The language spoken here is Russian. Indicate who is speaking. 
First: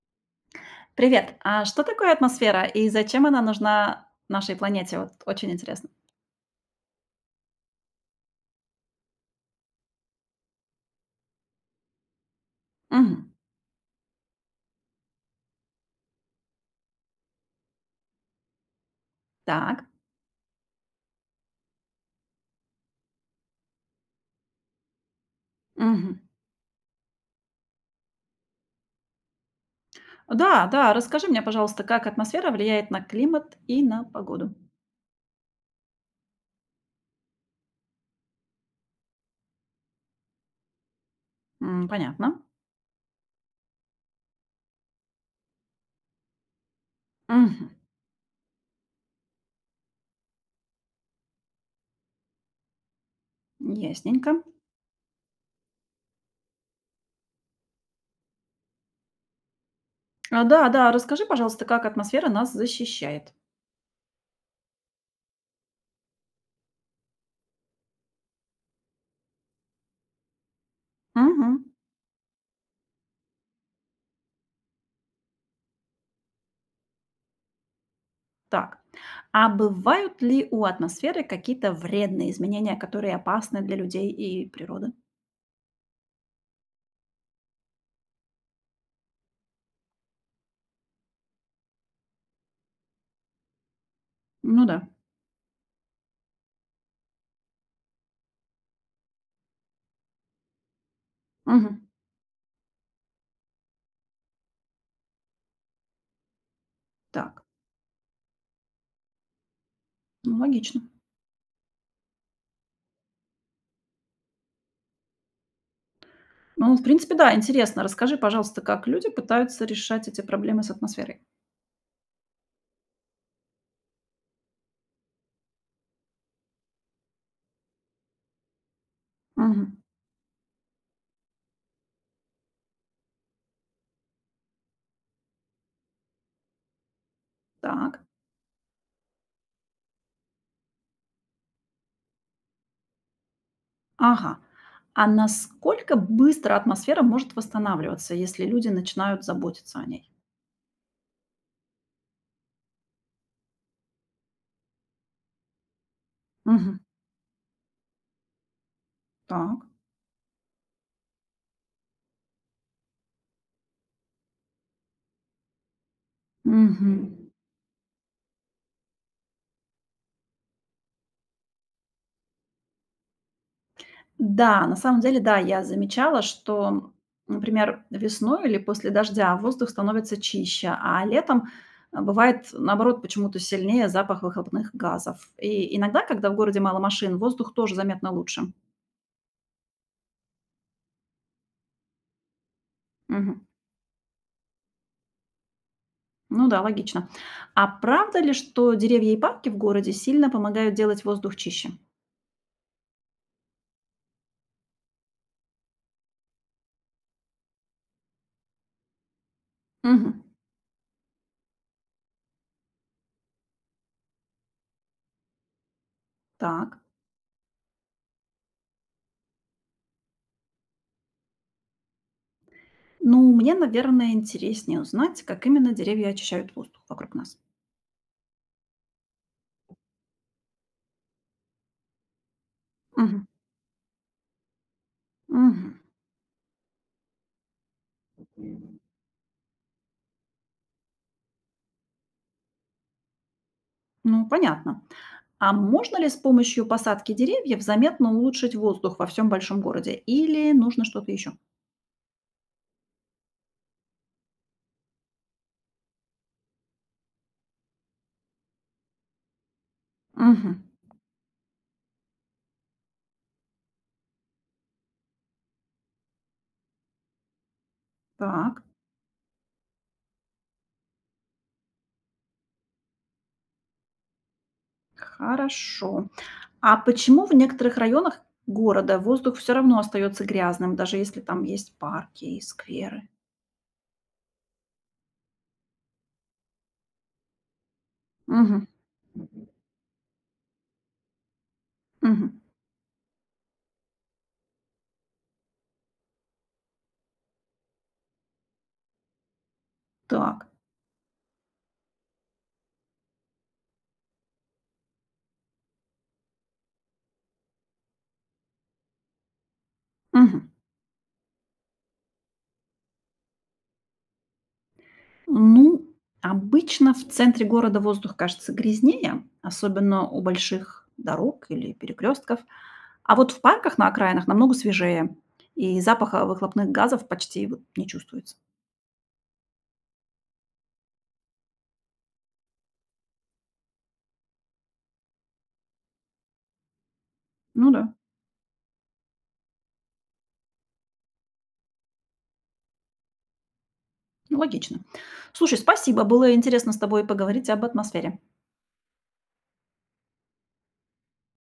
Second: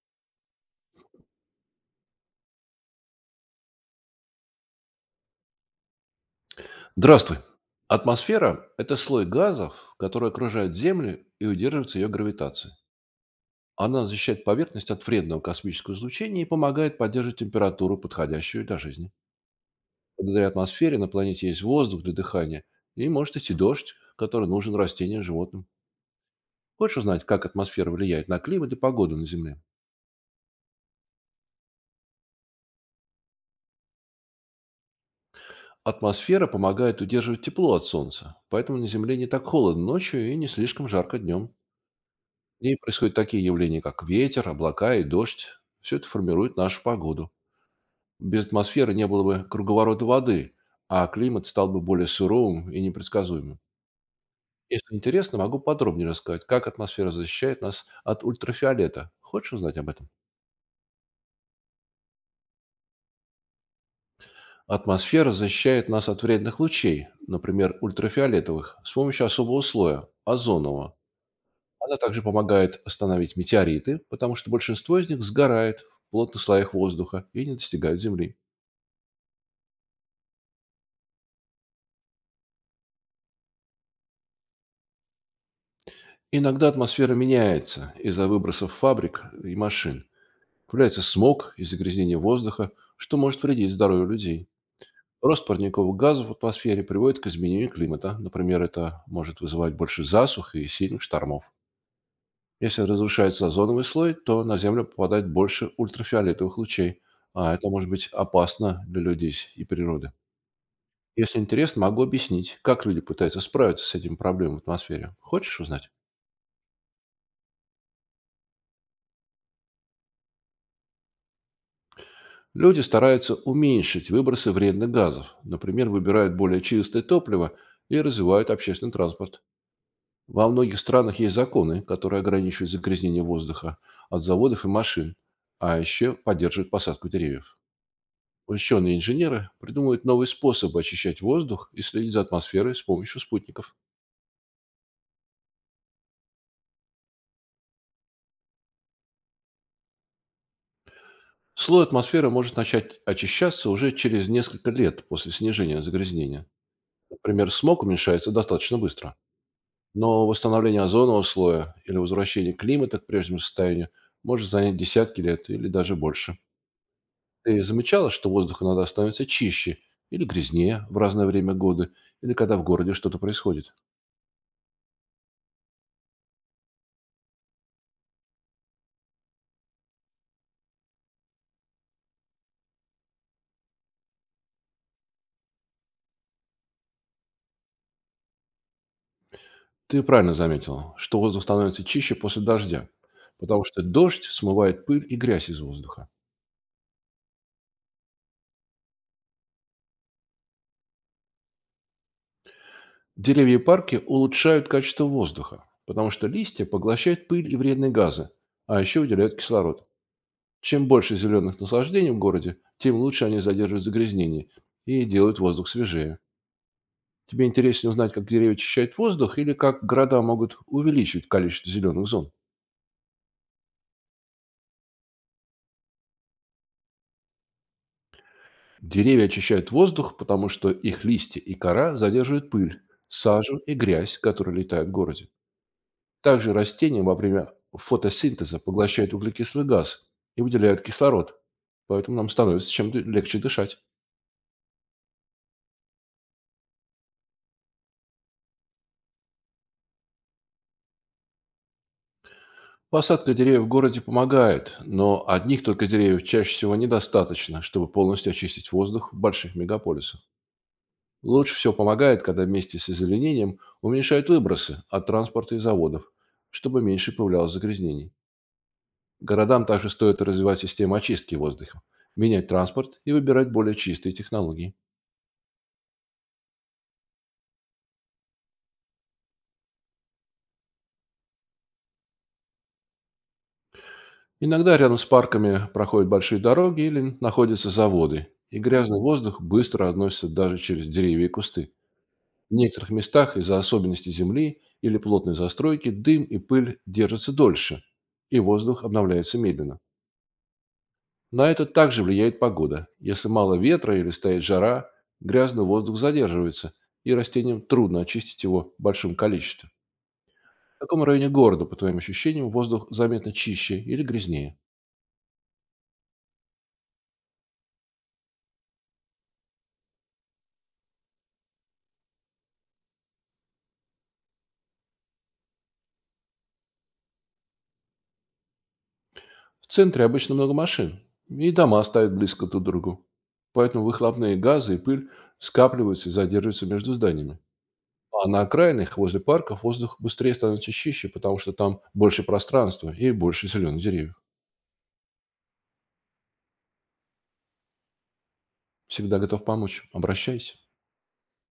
Speaker 1: Привет. А что такое атмосфера и зачем она нужна нашей планете? Вот очень интересно.
Speaker 2: Здравствуй. Атмосфера– это слой газов, который окружает Землю и удерживается ее гравитацией.
Speaker 1: Мгм.
Speaker 2: Она защищает поверхность от вредного космического излучения и помогает поддерживать температуру, подходящую для жизни.
Speaker 1: Так.
Speaker 2: Благодаря атмосфере на планете есть воздух для дыхания и может идти дождь, который нужен растениям и животным.
Speaker 1: Мгм.
Speaker 2: Хочешь узнать, как атмосфера влияет на климат и погоду на Земле?
Speaker 1: Да, да, расскажи мне, пожалуйста, как атмосфера влияет на климат и на погоду.
Speaker 2: Атмосфера помогает удерживать тепло от Солнца, поэтому на Земле не так холодно ночью и не слишком жарко днем.
Speaker 1: М, понятно.
Speaker 2: И происходят такие явления, как ветер, облака и дождь. Все это формирует нашу погоду.
Speaker 1: Мгм.
Speaker 2: Без атмосферы не было бы круговорота воды, а климат стал бы более суровым и непредсказуемым.
Speaker 1: Ясненько.
Speaker 2: Если интересно, могу подробнее рассказать, как атмосфера защищает нас от ультрафиолета. Хочешь узнать об этом?
Speaker 1: А, да, да, расскажи, пожалуйста, как атмосфера нас защищает.
Speaker 2: Атмосфера защищает нас от вредных лучей, например, ультрафиолетовых, с помощью особого слоя– озонового.
Speaker 1: Мгм.
Speaker 2: Она также помогает остановить метеориты, потому что большинство из них сгорает в плотных слоях воздуха и не достигают Земли.
Speaker 1: Так. А бывают ли у атмосферы какие-то вредные изменения, которые опасны для людей и природы?
Speaker 2: Иногда атмосфера меняется из-за выбросов фабрик и машин. Появляется смог и загрязнение воздуха, что может вредить здоровью людей.
Speaker 1: Ну да.
Speaker 2: Рост парниковых газов в атмосфере приводит к изменению климата. Например, это может вызывать больше засух и сильных штормов.
Speaker 1: Мгм.
Speaker 2: Если разрушается озоновый слой, то на Землю попадает больше ультрафиолетовых лучей,
Speaker 1: Так.
Speaker 2: а это может быть опасно для людей и природы.
Speaker 1: Ну, логично.
Speaker 2: Если интересно, могу объяснить, как люди пытаются справиться с этими проблемами в атмосфере. Хочешь узнать?
Speaker 1: Ну, в принципе, да, интересно. Расскажи, пожалуйста, как люди пытаются решать эти проблемы с атмосферой.
Speaker 2: Люди стараются уменьшить выбросы вредных газов, например, выбирают более чистое топливо и развивают общественный транспорт.
Speaker 1: Мгм.
Speaker 2: Во многих странах есть законы, которые ограничивают загрязнение воздуха от заводов и машин, а еще поддерживают посадку деревьев.
Speaker 1: Так,
Speaker 2: Ученые и инженеры придумывают новые способы очищать воздух и следить за атмосферой с помощью спутников.
Speaker 1: ага. А насколько быстро атмосфера может восстанавливаться, если люди начинают заботиться о ней?
Speaker 2: Слой атмосферы может начать очищаться уже через несколько лет после снижения загрязнения.
Speaker 1: Мгм.
Speaker 2: Например, смог уменьшается достаточно быстро.
Speaker 1: Так.
Speaker 2: Но восстановление озонового слоя или возвращение климата к прежнему состоянию может занять десятки лет или даже больше.
Speaker 1: Мгм.
Speaker 2: Ты замечала, что воздух иногда становится чище или грязнее в разное время года, или когда в городе что-то происходит?
Speaker 1: Да, на самом деле, да, я замечала, что, например, весной или после дождя воздух становится чище, а летом бывает, наоборот, почему-то сильнее запах выхлопных газов. И иногда, когда в городе мало машин, воздух тоже заметно лучше.
Speaker 2: Ты правильно заметила, что воздух становится чище после дождя,
Speaker 1: Мгм.
Speaker 2: потому что дождь смывает пыль и грязь из воздуха.
Speaker 1: Ну да, логично. А правда ли, что деревья и парки в городе сильно помогают делать воздух чище?
Speaker 2: Деревья и парки улучшают качество воздуха, потому что листья поглощают пыль и вредные газы, а еще выделяют кислород.
Speaker 1: Мгм.
Speaker 2: Чем больше зеленых наслаждений в городе, тем лучше они задерживают загрязнение и делают воздух свежее.
Speaker 1: Так.
Speaker 2: Тебе интереснее узнать, как деревья очищают воздух или как города могут увеличить количество зеленых зон?
Speaker 1: Ну, мне, наверное, интереснее узнать, как именно деревья очищают воздух вокруг нас.
Speaker 2: Деревья очищают воздух, потому что их листья и кора задерживают пыль,
Speaker 1: Мгм.
Speaker 2: сажу и грязь, которые летают в городе.
Speaker 1: Мгм.
Speaker 2: Также растения во время фотосинтеза поглощают углекислый газ и выделяют кислород, поэтому нам становится чем легче дышать.
Speaker 1: Ну, понятно. А можно ли с помощью посадки деревьев заметно улучшить воздух во всем большом городе? Или нужно что-то еще?
Speaker 2: Посадка деревьев в городе помогает, но одних только деревьев чаще всего недостаточно, чтобы полностью очистить воздух в больших мегаполисах.
Speaker 1: Мгм.
Speaker 2: Лучше всего помогает, когда вместе с озеленением уменьшают выбросы от транспорта и заводов, чтобы меньше появлялось загрязнений.
Speaker 1: Так,
Speaker 2: Городам также стоит развивать систему очистки воздуха, менять транспорт и выбирать более чистые технологии.
Speaker 1: хорошо. А почему в некоторых районах города воздух все равно остается грязным, даже если там есть парки и скверы?
Speaker 2: Иногда рядом с парками проходят большие дороги или находятся заводы, и
Speaker 1: Мгм,
Speaker 2: грязный воздух быстро относится даже через деревья и кусты.
Speaker 1: мгм.
Speaker 2: В некоторых местах из-за особенностей земли или плотной застройки дым и пыль держатся дольше, и воздух обновляется медленно.
Speaker 1: Так.
Speaker 2: На это также влияет погода. Если мало ветра или стоит жара, грязный воздух задерживается, и растениям трудно очистить его в большом количестве.
Speaker 1: Мгм.
Speaker 2: В каком районе города, по твоим ощущениям, воздух заметно чище или грязнее?
Speaker 1: Ну, обычно в центре города воздух кажется грязнее, особенно у больших дорог или перекрестков. А вот в парках на окраинах намного свежее, и запаха выхлопных газов почти вот не чувствуется.
Speaker 2: В центре обычно много машин, и дома ставят близко друг к другу. Поэтому выхлопные газы и пыль скапливаются и задерживаются между зданиями.
Speaker 1: Ну да,
Speaker 2: А на окраинах, возле парков, воздух быстрее становится чище, потому что там больше пространства и больше зеленых деревьев.
Speaker 1: логично. Слушай, спасибо, было интересно с тобой поговорить об атмосфере.
Speaker 2: Всегда готов помочь. Обращайся.